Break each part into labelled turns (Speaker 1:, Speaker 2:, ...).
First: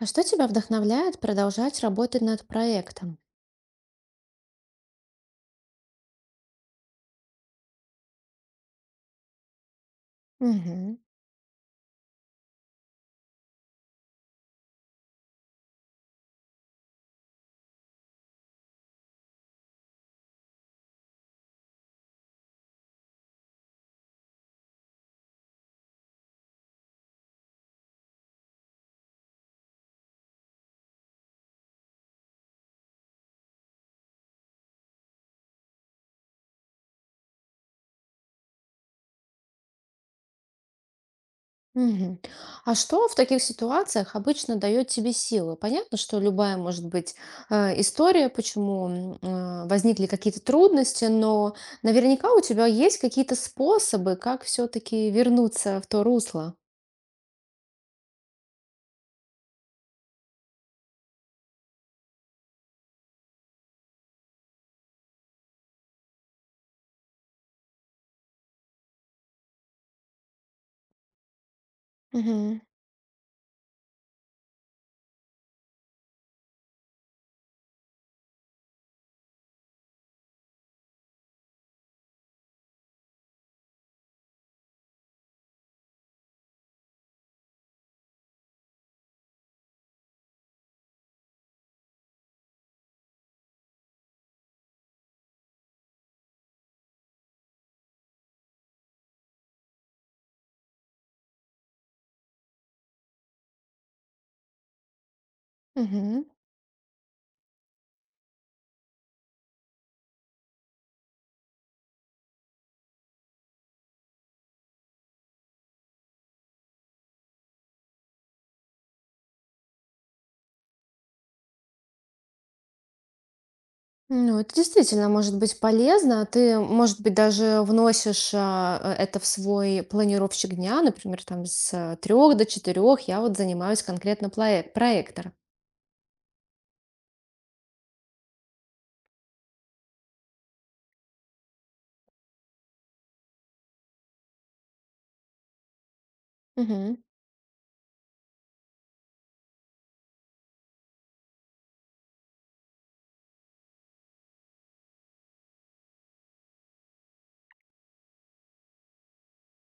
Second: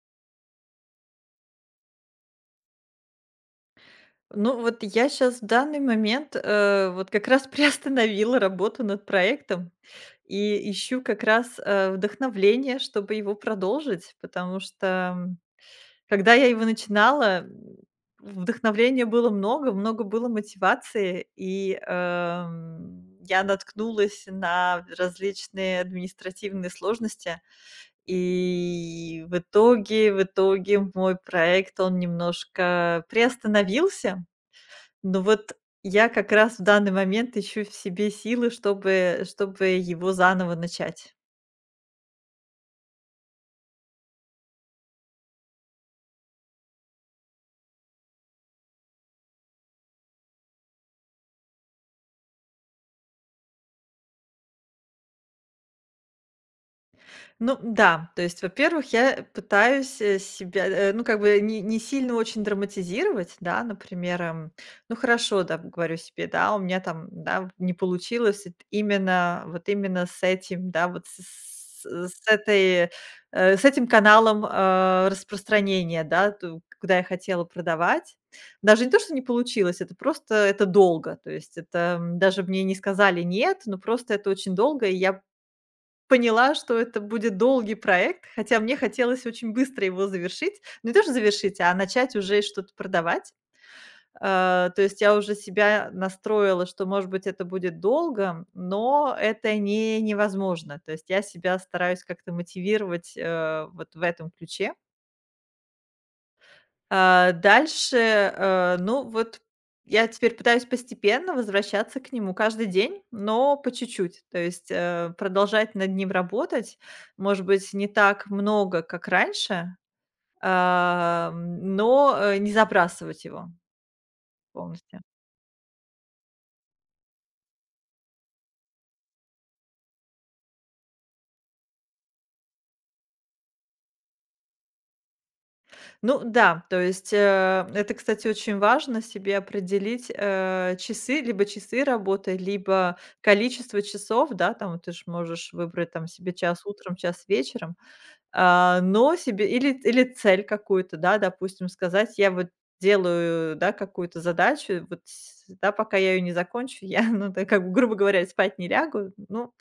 Speaker 1: А что тебя вдохновляет продолжать работать над проектом?
Speaker 2: Ну, вот я сейчас в данный момент, вот как раз приостановила работу над проектом и
Speaker 1: Мгм.
Speaker 2: ищу как раз, вдохновение, чтобы его продолжить, потому что, когда я его начинала, вдохновения было много, много было мотивации, и, я наткнулась на различные административные сложности. И в итоге мой проект, он немножко приостановился. Ну вот, я как раз в данный момент ищу в себе силы, чтобы его заново начать.
Speaker 1: Мгм. А что в таких ситуациях обычно дает тебе силы? Понятно, что любая может быть история, почему возникли какие-то трудности, но наверняка у тебя есть какие-то способы, как все-таки вернуться в то русло.
Speaker 2: Ну да, то есть, во-первых, я пытаюсь, себя, ну, как бы не сильно очень драматизировать, да, например, ну хорошо, да, говорю себе, да, у меня там, да, вот не получилось именно, вот именно с этим, да, с
Speaker 1: Мгм.
Speaker 2: этой, с этим каналом распространения, да, куда я хотела продавать. Даже не то, что не получилось, это просто, это долго, то есть это, даже мне не сказали нет, но просто это очень долго, и я поняла, что это будет долгий проект, хотя мне хотелось очень быстро его завершить. Ну, не то, что завершить, а начать уже что-то продавать. То есть я уже себя настроила, что, может быть, это будет долго, но это не невозможно. То есть я себя стараюсь как-то мотивировать, вот в этом ключе.
Speaker 1: Мгм.
Speaker 2: Дальше, ну, вот я теперь пытаюсь постепенно возвращаться к нему каждый день, но по чуть-чуть. То есть, продолжать над ним работать, может быть, не так много, как раньше, но, не забрасывать его
Speaker 1: Ну, это
Speaker 2: полностью.
Speaker 1: действительно может быть полезно. Ты, может быть, даже вносишь это в свой планировщик дня, например, там с трех до четырех я вот занимаюсь конкретно проектом.
Speaker 2: Ну да, то есть, это, кстати, очень важно себе определить, часы, либо часы работы, либо количество часов, да, там вот ты ж можешь выбрать там себе час утром,
Speaker 1: Мгм.
Speaker 2: час вечером. Но себе, или цель какую-то, да, допустим, сказать: "Я вот делаю, да, какую-то задачу, вот пока я ее не закончу, я, ну, так как бы, грубо говоря, спать не лягу". Ну,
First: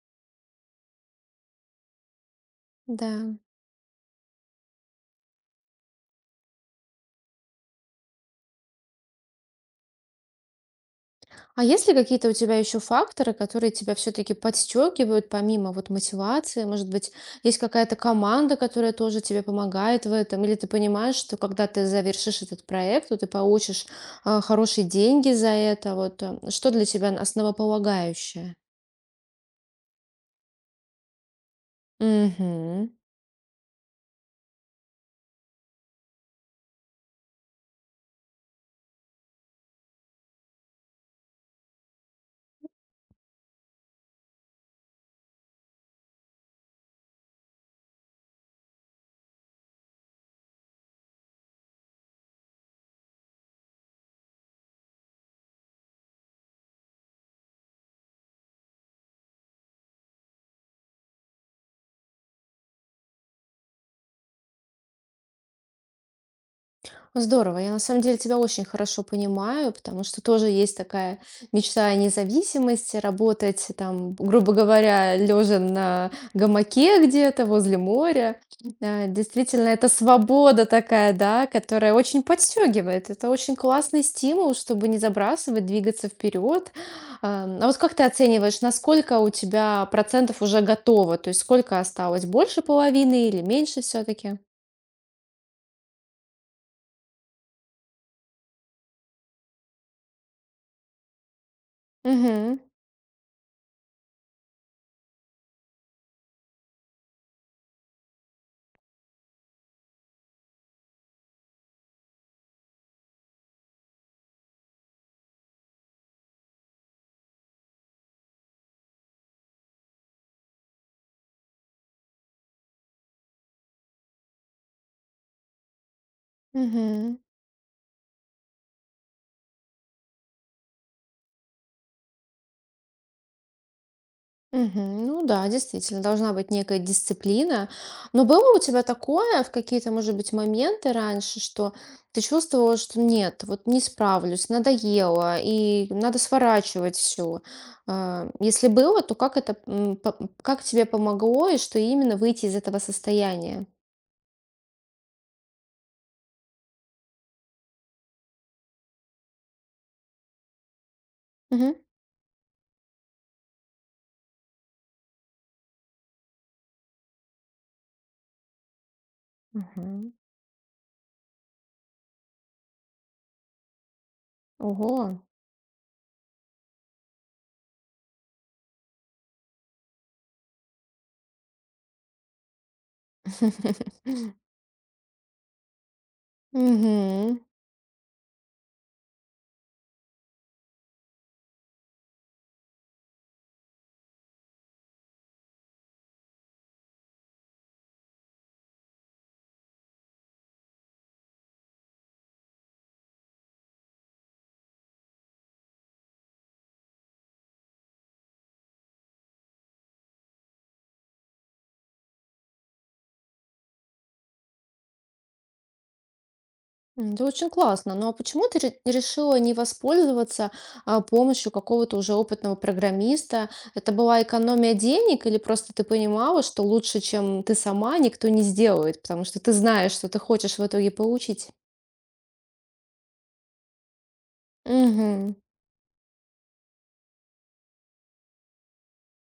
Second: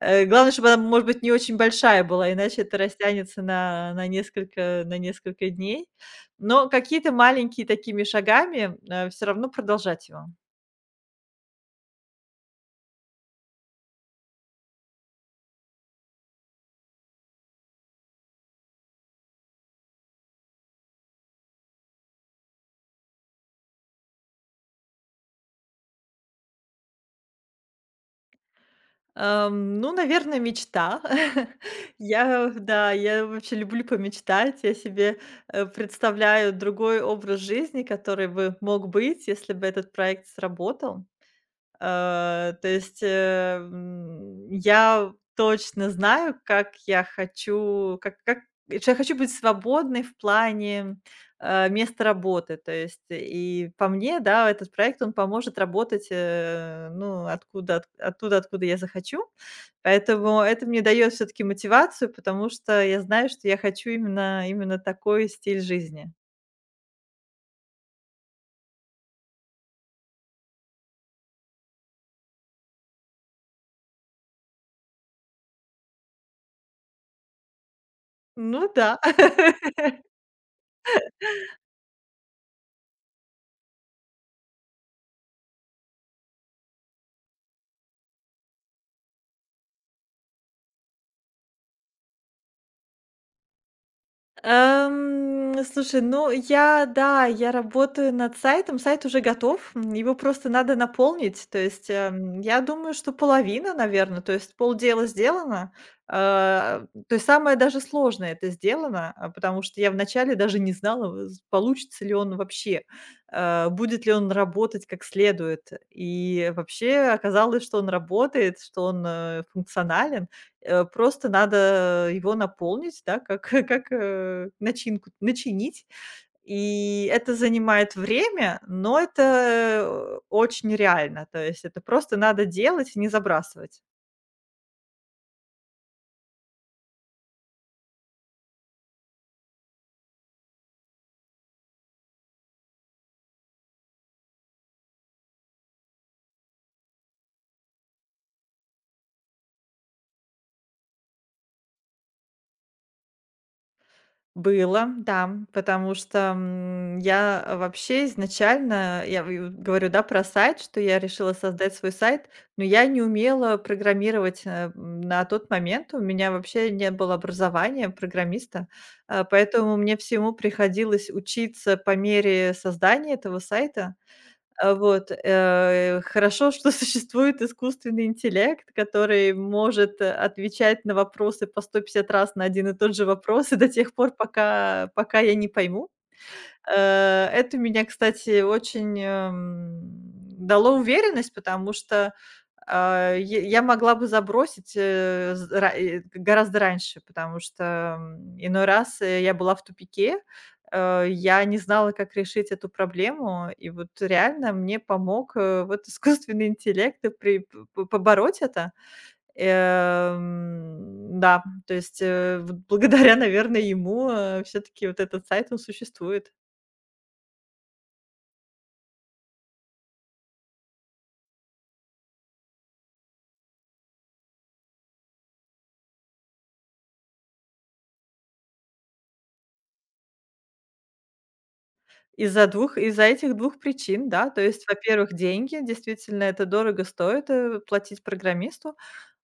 Speaker 2: главное, чтобы она, может быть, не очень большая была, иначе это
Speaker 1: Да.
Speaker 2: растянется на несколько дней. Но какие-то маленькие такими шагами, все равно продолжать его.
Speaker 1: А есть ли какие-то у тебя еще факторы, которые тебя все-таки подстегивают, помимо вот мотивации? Может быть, есть какая-то команда, которая тоже тебе помогает в этом? Или ты понимаешь, что когда ты завершишь этот проект, то ты получишь хорошие деньги за это. Вот что для тебя основополагающее?
Speaker 2: Ну, наверное, мечта. Я,
Speaker 1: Мгм.
Speaker 2: да, я вообще люблю помечтать. Я себе, представляю другой образ жизни, который бы мог быть, если бы этот проект сработал. То есть, я точно знаю, как я хочу, как что я хочу быть свободной в плане, места работы. То есть, и по мне, да, этот проект, он поможет работать, ну, откуда от оттуда, откуда я захочу. Поэтому это мне дает все таки мотивацию, потому что я знаю, что я хочу именно такой стиль жизни.
Speaker 1: Здорово. Я на самом деле тебя очень хорошо понимаю, потому что тоже есть такая мечта о независимости, работать там, грубо говоря, лежа на гамаке где-то возле моря.
Speaker 2: Ну да.
Speaker 1: Да, действительно, это свобода такая, да, которая очень подстегивает. Это очень классный стимул, чтобы не забрасывать, двигаться вперед. Ам, А вот как ты оцениваешь, насколько у тебя процентов уже готово? То есть сколько осталось? Больше половины или меньше все-таки?
Speaker 2: Слушай, ну я, да, я работаю над сайтом. Сайт уже готов, его просто надо наполнить. То есть, я думаю, что половина, наверное, то есть полдела сделано. А, То есть самое даже сложное — это сделано, потому что я вначале даже не знала, з получится ли он вообще, будет ли он работать как следует. И вообще оказалось, что он работает, что он, функционален. Просто надо его наполнить, да, как как, начинку начинить. И
Speaker 1: Мгм.
Speaker 2: это занимает время, но это, очень реально. То есть это просто надо делать и не забрасывать.
Speaker 1: Мгм. Ну да, действительно, должна быть некая дисциплина. Но было у тебя такое в какие-то, может быть, моменты раньше, что ты чувствовала, что нет, вот не справлюсь, надоело, и надо сворачивать все. Если было, то как это, как тебе помогло, и что именно выйти из этого состояния?
Speaker 2: Было, да, потому что, я, вообще изначально, я, в говорю, да, про сайт, что я решила
Speaker 1: Мгм.
Speaker 2: создать свой сайт, но я не умела программировать, на тот момент. У меня вообще не было образования программиста, поэтому мне
Speaker 1: Мгм.
Speaker 2: всему приходилось учиться по мере создания этого сайта. Вот,
Speaker 1: Ого.
Speaker 2: хорошо, что существует искусственный интеллект, который может, отвечать на вопросы по 150 раз на один и тот же вопрос, и до тех пор, пока я не пойму.
Speaker 1: Мгм.
Speaker 2: Это меня, кстати, очень, дало уверенность, потому что, я могла бы забросить, гораздо раньше, потому что, иной раз, я была в тупике, я не знала, как решить эту проблему. И вот реально мне помог, вот искусственный интеллект и при п п побороть это. Да, то есть, вот благодаря, наверное, ему, все таки вот этот сайт, он существует.
Speaker 1: М, это очень классно. Но почему ты решила не воспользоваться помощью какого-то уже опытного программиста? Это была экономия денег или просто ты понимала, что лучше, чем ты сама, никто не сделает, потому что ты знаешь, что ты хочешь в итоге получить?
Speaker 2: Из-за этих двух причин, да. То есть, во-первых,
Speaker 1: Угу,
Speaker 2: деньги. Действительно, это дорого стоит, платить программисту.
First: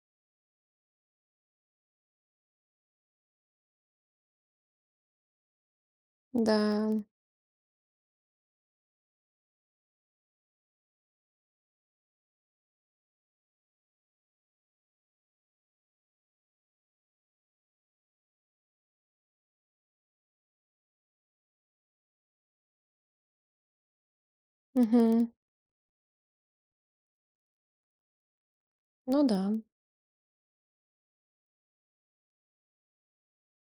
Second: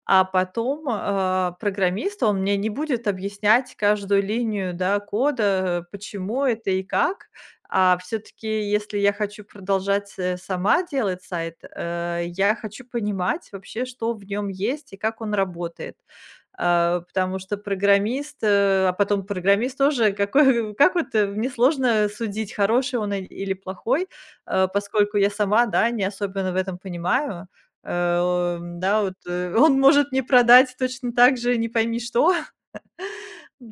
Speaker 2: А потом, программист, он мне не будет объяснять каждую линию, да, кода, почему это и
Speaker 1: да,
Speaker 2: как. А все-таки, если я хочу продолжать, сама делать сайт, я хочу понимать вообще, что в нем есть и как он работает. Потому что программист, а потом программист тоже, какой, как вот, мне сложно судить, хороший он или плохой, поскольку
Speaker 1: угу,
Speaker 2: я сама, да, не особенно в этом понимаю. Да, вот,
Speaker 1: ну да.
Speaker 2: он может не продать точно так же не пойми что.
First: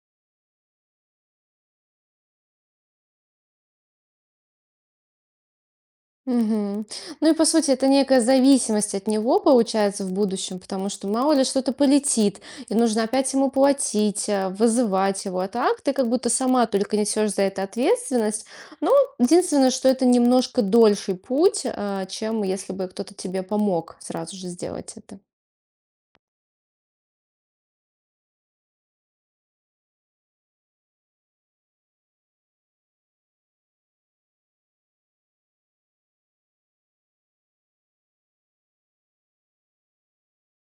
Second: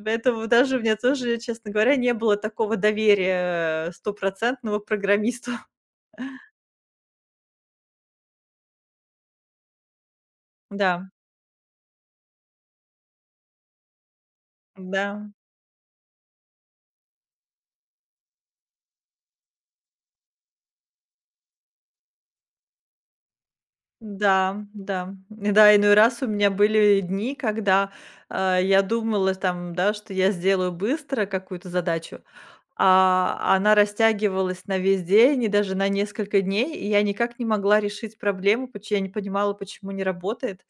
Speaker 2: Поэтому даже у меня тоже, честно говоря, не было такого доверия, стопроцентного к программисту.
Speaker 1: Мгм. Ну и по сути это некая зависимость от него получается в будущем, потому что
Speaker 2: Да,
Speaker 1: мало ли что-то полетит, и нужно опять ему платить, вызывать
Speaker 2: да,
Speaker 1: его. А так ты как будто сама только несешь за это ответственность. Ну, единственное, что это немножко дольший путь, чем если бы кто-то тебе помог сразу же
Speaker 2: да,
Speaker 1: сделать
Speaker 2: да.
Speaker 1: это.
Speaker 2: И да, иной раз у меня были дни, когда, я думала там, да, что я сделаю быстро какую-то задачу, а она растягивалась на весь день и даже на несколько дней, и я никак не могла решить проблему, поч я не понимала, почему не работает.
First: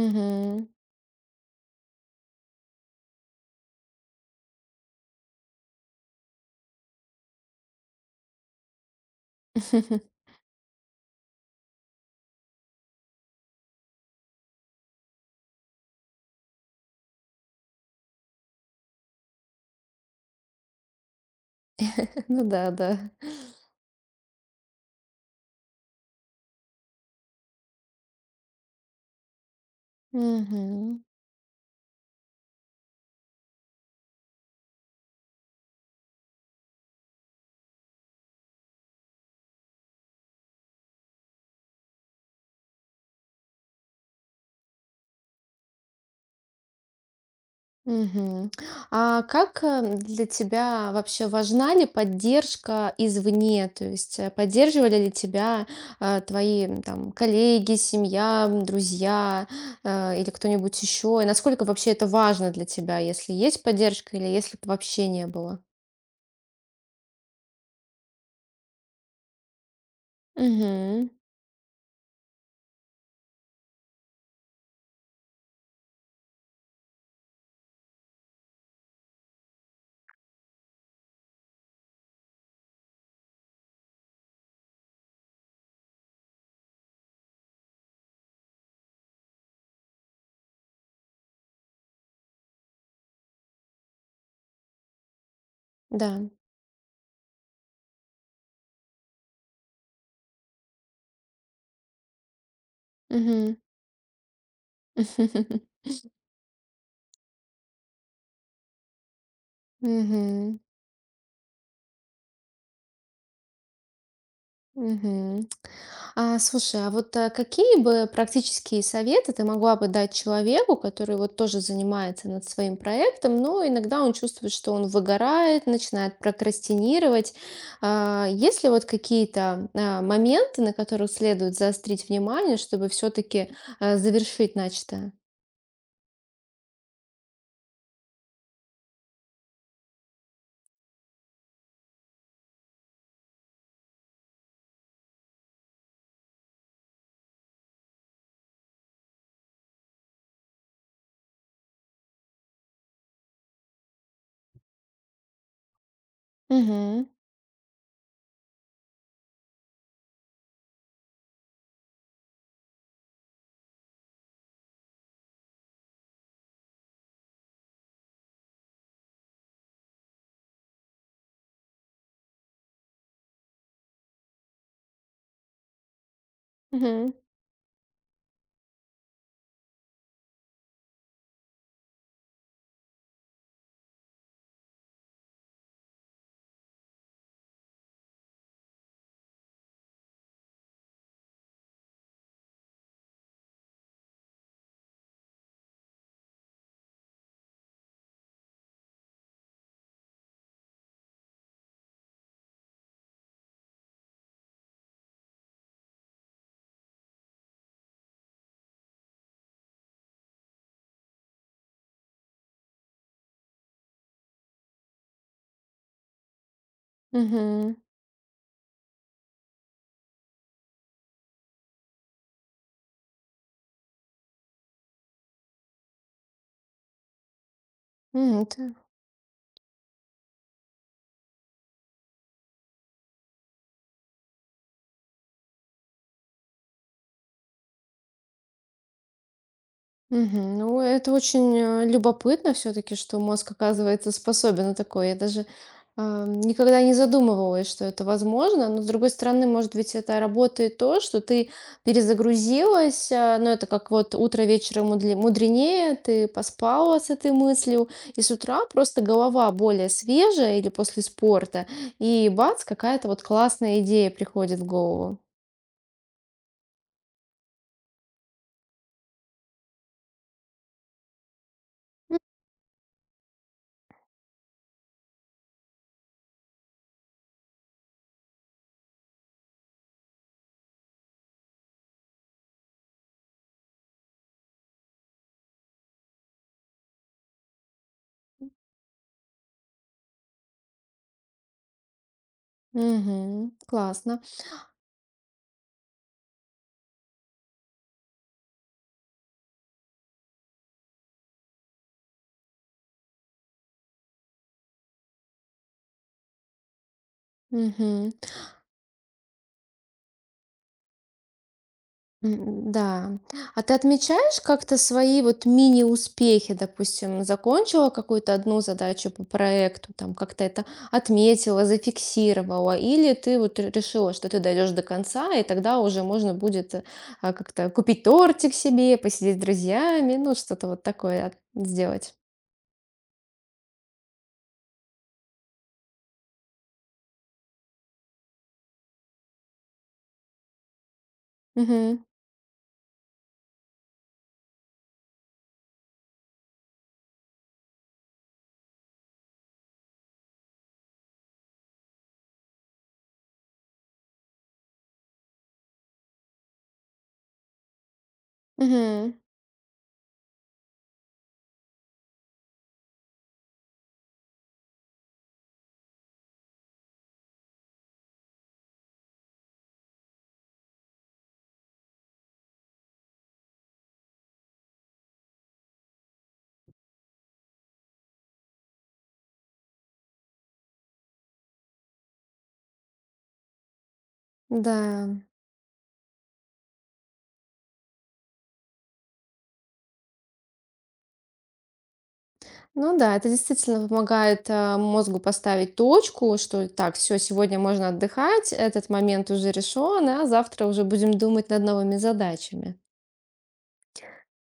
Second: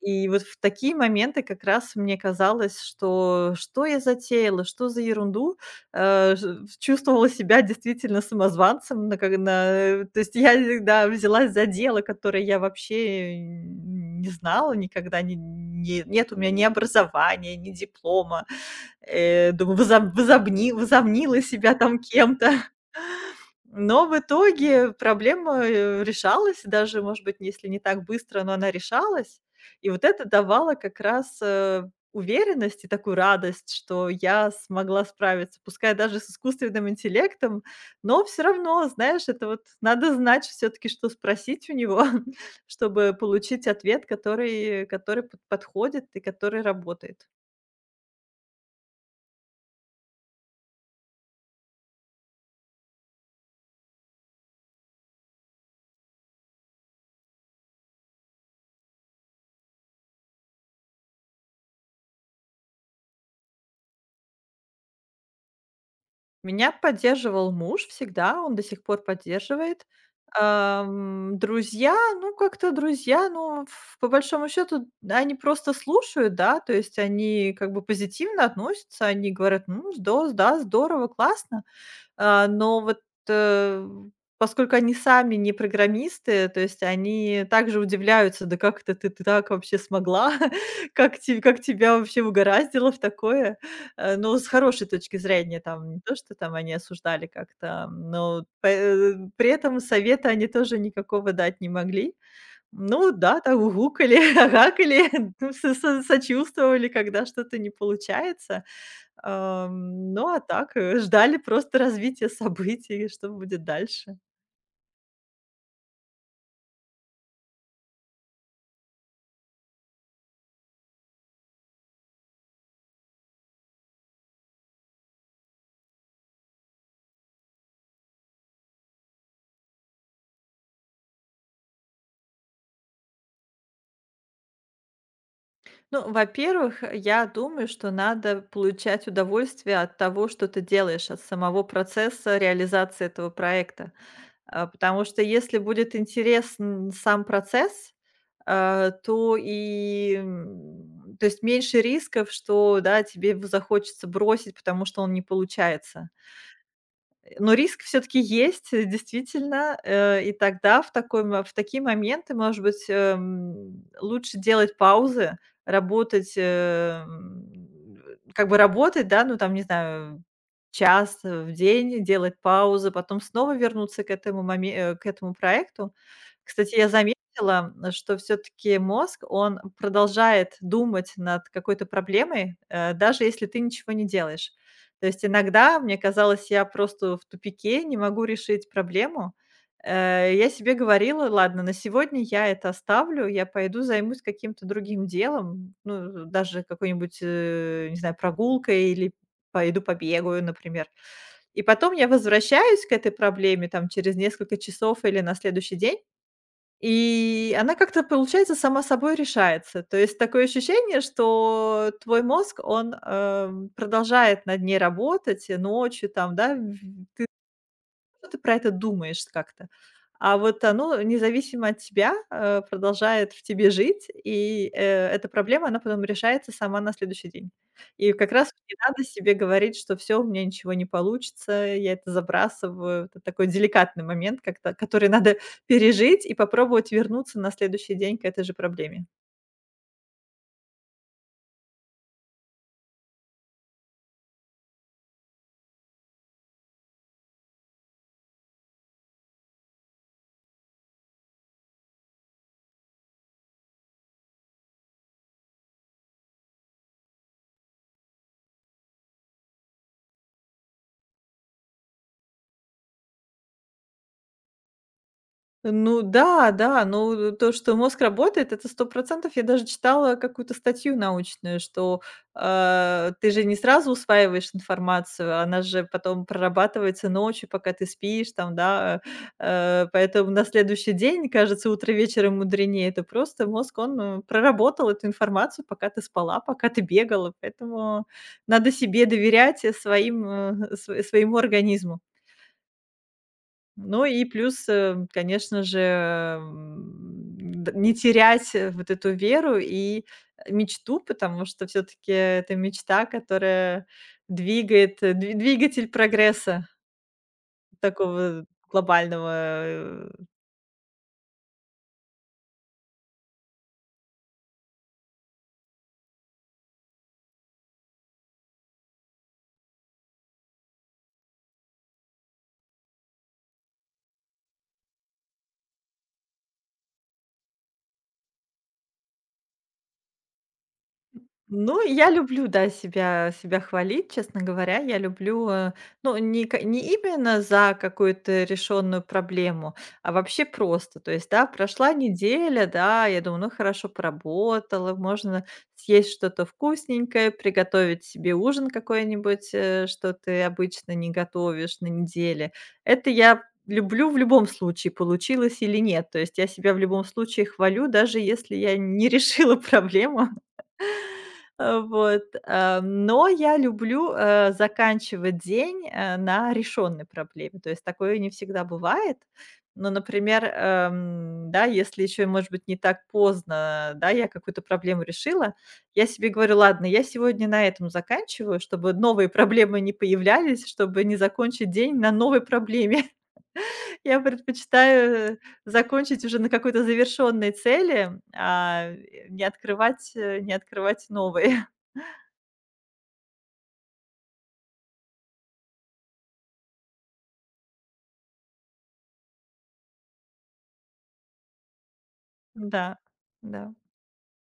Speaker 2: И вот в такие моменты как раз мне казалось, что я затеяла, что за ерунду. Чувствовала себя действительно самозванцем, на как на э, то есть я, всегда взялась за дело, которое я вообще не знала никогда, не не нет у меня ни образования, ни диплома. Думаю, возомнила себя там
Speaker 1: Ну
Speaker 2: кем-то.
Speaker 1: да, да.
Speaker 2: Но в итоге проблема, решалась, даже, может быть, если не так быстро, но она решалась. И вот это давало как
Speaker 1: Мгм.
Speaker 2: раз, уверенность и такую радость, что я смогла справиться, пускай даже с искусственным интеллектом, но все равно, знаешь, это вот надо знать все таки, что спросить у него, чтобы получить ответ, который который п подходит и который работает.
Speaker 1: Мгм. А как, для тебя вообще важна ли поддержка извне? То есть, поддерживали ли тебя, твои, м, там, коллеги, семья, м, друзья, или кто-нибудь еще? И насколько вообще это важно для тебя, если есть поддержка или если б вообще не было?
Speaker 2: Меня поддерживал муж всегда, он до сих пор поддерживает.
Speaker 1: Угу.
Speaker 2: Друзья, ну, как-то друзья, ну, ф по большому счету, да, они просто слушают, да, то есть они как бы позитивно относятся, они говорят: "Ну, здо, да, здорово, классно". Но вот, э, поскольку они сами не программисты, то есть они также удивляются: "Да как это ты так вообще смогла? Как тебя вообще угораздило в такое?" Но с хорошей точки зрения, там, не
Speaker 1: Да.
Speaker 2: то, что там они осуждали как-то, но пэ при этом совета они тоже никакого дать не могли. Ну да,
Speaker 1: Угу.
Speaker 2: там угукали, агакали, ну, со со сочувствовали, когда что-то не получается. Ну, а
Speaker 1: Мгм.
Speaker 2: так, ждали просто развития событий, что будет дальше.
Speaker 1: Мгм. А, слушай, а вот какие бы практические советы ты могла бы дать человеку, который вот тоже занимается над своим проектом, но иногда он чувствует, что он выгорает, начинает прокрастинировать. А, есть ли вот какие-то моменты, на которых следует заострить внимание, чтобы все-таки завершить начатое?
Speaker 2: Ну, во-первых, я думаю, что надо получать удовольствие от того, что ты делаешь, от самого процесса реализации этого проекта. Потому что если будет интересен сам процесс, то и, то есть меньше рисков, что, да, тебе в захочется бросить, потому что он не получается.
Speaker 1: Угу,
Speaker 2: Но риск все-таки есть, действительно. И тогда в такой мо в такие моменты, может быть, лучше делать паузы, работать, как бы работать, да, ну, там, не знаю, час в день, делать паузы, потом снова вернуться к этому проекту. Кстати, я
Speaker 1: угу,
Speaker 2: заметила, что все-таки мозг, он продолжает думать над какой-то проблемой, даже если ты ничего не делаешь. То есть иногда мне казалось, я просто в тупике, не могу решить проблему. Я себе говорила: "Ладно, на сегодня я это оставлю, я пойду займусь каким-то другим делом". Ну, даже какой-нибудь, не знаю, прогулкой или пойду побегаю, например. И потом я возвращаюсь к этой проблеме там через несколько часов или на следующий день, и она как-то, получается, сама собой решается. То есть такое ощущение, что твой мозг, он, продолжает над ней работать и ночью там, да, ну, ты про это думаешь как-то. А вот оно, независимо от тебя, продолжает в тебе жить, и, эта проблема, она потом решается сама на следующий день. И как
Speaker 1: угу.
Speaker 2: раз не надо себе говорить, что все, у меня ничего не получится, я это забрасываю. Это такой деликатный момент, как-то который надо пережить и попробовать вернуться на следующий день к этой же проблеме.
Speaker 1: Мгм. Ну, это очень, любопытно все таки что мозг, оказывается, способен на такое. Я даже, никогда не задумывалась, что это возможно. Но, с другой стороны, может быть, это работает то, что ты перезагрузилась, а, ну, это как вот утро вечера мудренее, ты поспала с этой мыслью, и с утра просто голова более свежая или после спорта, и бац, какая-то вот классная идея приходит в голову.
Speaker 2: Ну да, да, ну то, что мозг работает, это 100%. Я даже читала какую-то статью научную, что, ты же не сразу усваиваешь информацию, она же потом прорабатывается ночью, пока ты спишь там, да, поэтому на следующий день, кажется, утро вечером мудренее. Это просто мозг, он, проработал эту информацию, пока ты спала, пока ты бегала, поэтому надо себе доверять и своим, э, св своему организму.
Speaker 1: Мгм.
Speaker 2: Ну
Speaker 1: Классно.
Speaker 2: и плюс, конечно же, м, д не терять, вот эту веру и мечту, потому что все таки это мечта, которая двигает, э, дви двигатель прогресса
Speaker 1: Мгм.
Speaker 2: такого глобального. э,
Speaker 1: М, да. А ты отмечаешь как-то свои вот мини-успехи? Допустим, закончила какую-то одну задачу по проекту, там как-то это отметила, зафиксировала, или ты вот решила, что ты дойдешь до конца, и тогда уже можно будет как-то купить тортик себе, посидеть с друзьями, ну что-то вот такое
Speaker 2: Ну, я
Speaker 1: сделать.
Speaker 2: люблю, да, себя хвалить, честно говоря. Я люблю, ну, не именно за какую-то решенную проблему, а вообще просто. То есть, да, прошла
Speaker 1: Угу.
Speaker 2: неделя, да, я думаю, ну, хорошо поработала, можно съесть что-то вкусненькое, приготовить себе ужин какой-нибудь, что ты обычно не готовишь на неделе. Это я люблю в любом случае, получилось или нет. То есть я себя в любом случае хвалю, даже если я не
Speaker 1: Угу.
Speaker 2: решила проблему. Но я люблю, заканчивать день, на решенной проблеме. То есть такое не всегда бывает. Но, например, да, если еще, может быть, не так поздно, да, я какую-то проблему решила, я себе говорю: "Ладно, я сегодня на этом заканчиваю", чтобы новые проблемы не появлялись, чтобы не закончить день на новой проблеме. Я
Speaker 1: Да.
Speaker 2: предпочитаю закончить уже на какой-то завершенной цели, не открывать, не открывать новые.
Speaker 1: Ну да, это действительно помогает, мозгу поставить точку, что так, все, сегодня можно отдыхать, этот момент уже решен, а завтра уже будем думать над новыми задачами.
Speaker 2: Да, да.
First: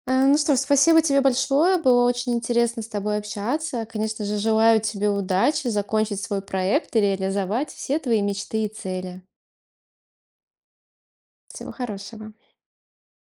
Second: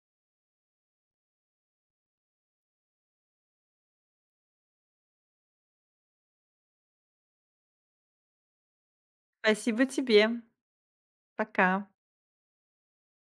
Speaker 1: Ну что ж, спасибо тебе большое, было очень интересно с тобой общаться. Конечно же, желаю тебе удачи закончить свой проект и реализовать все твои мечты и цели.
Speaker 2: Спасибо тебе.
Speaker 1: Всего
Speaker 2: Пока.
Speaker 1: хорошего.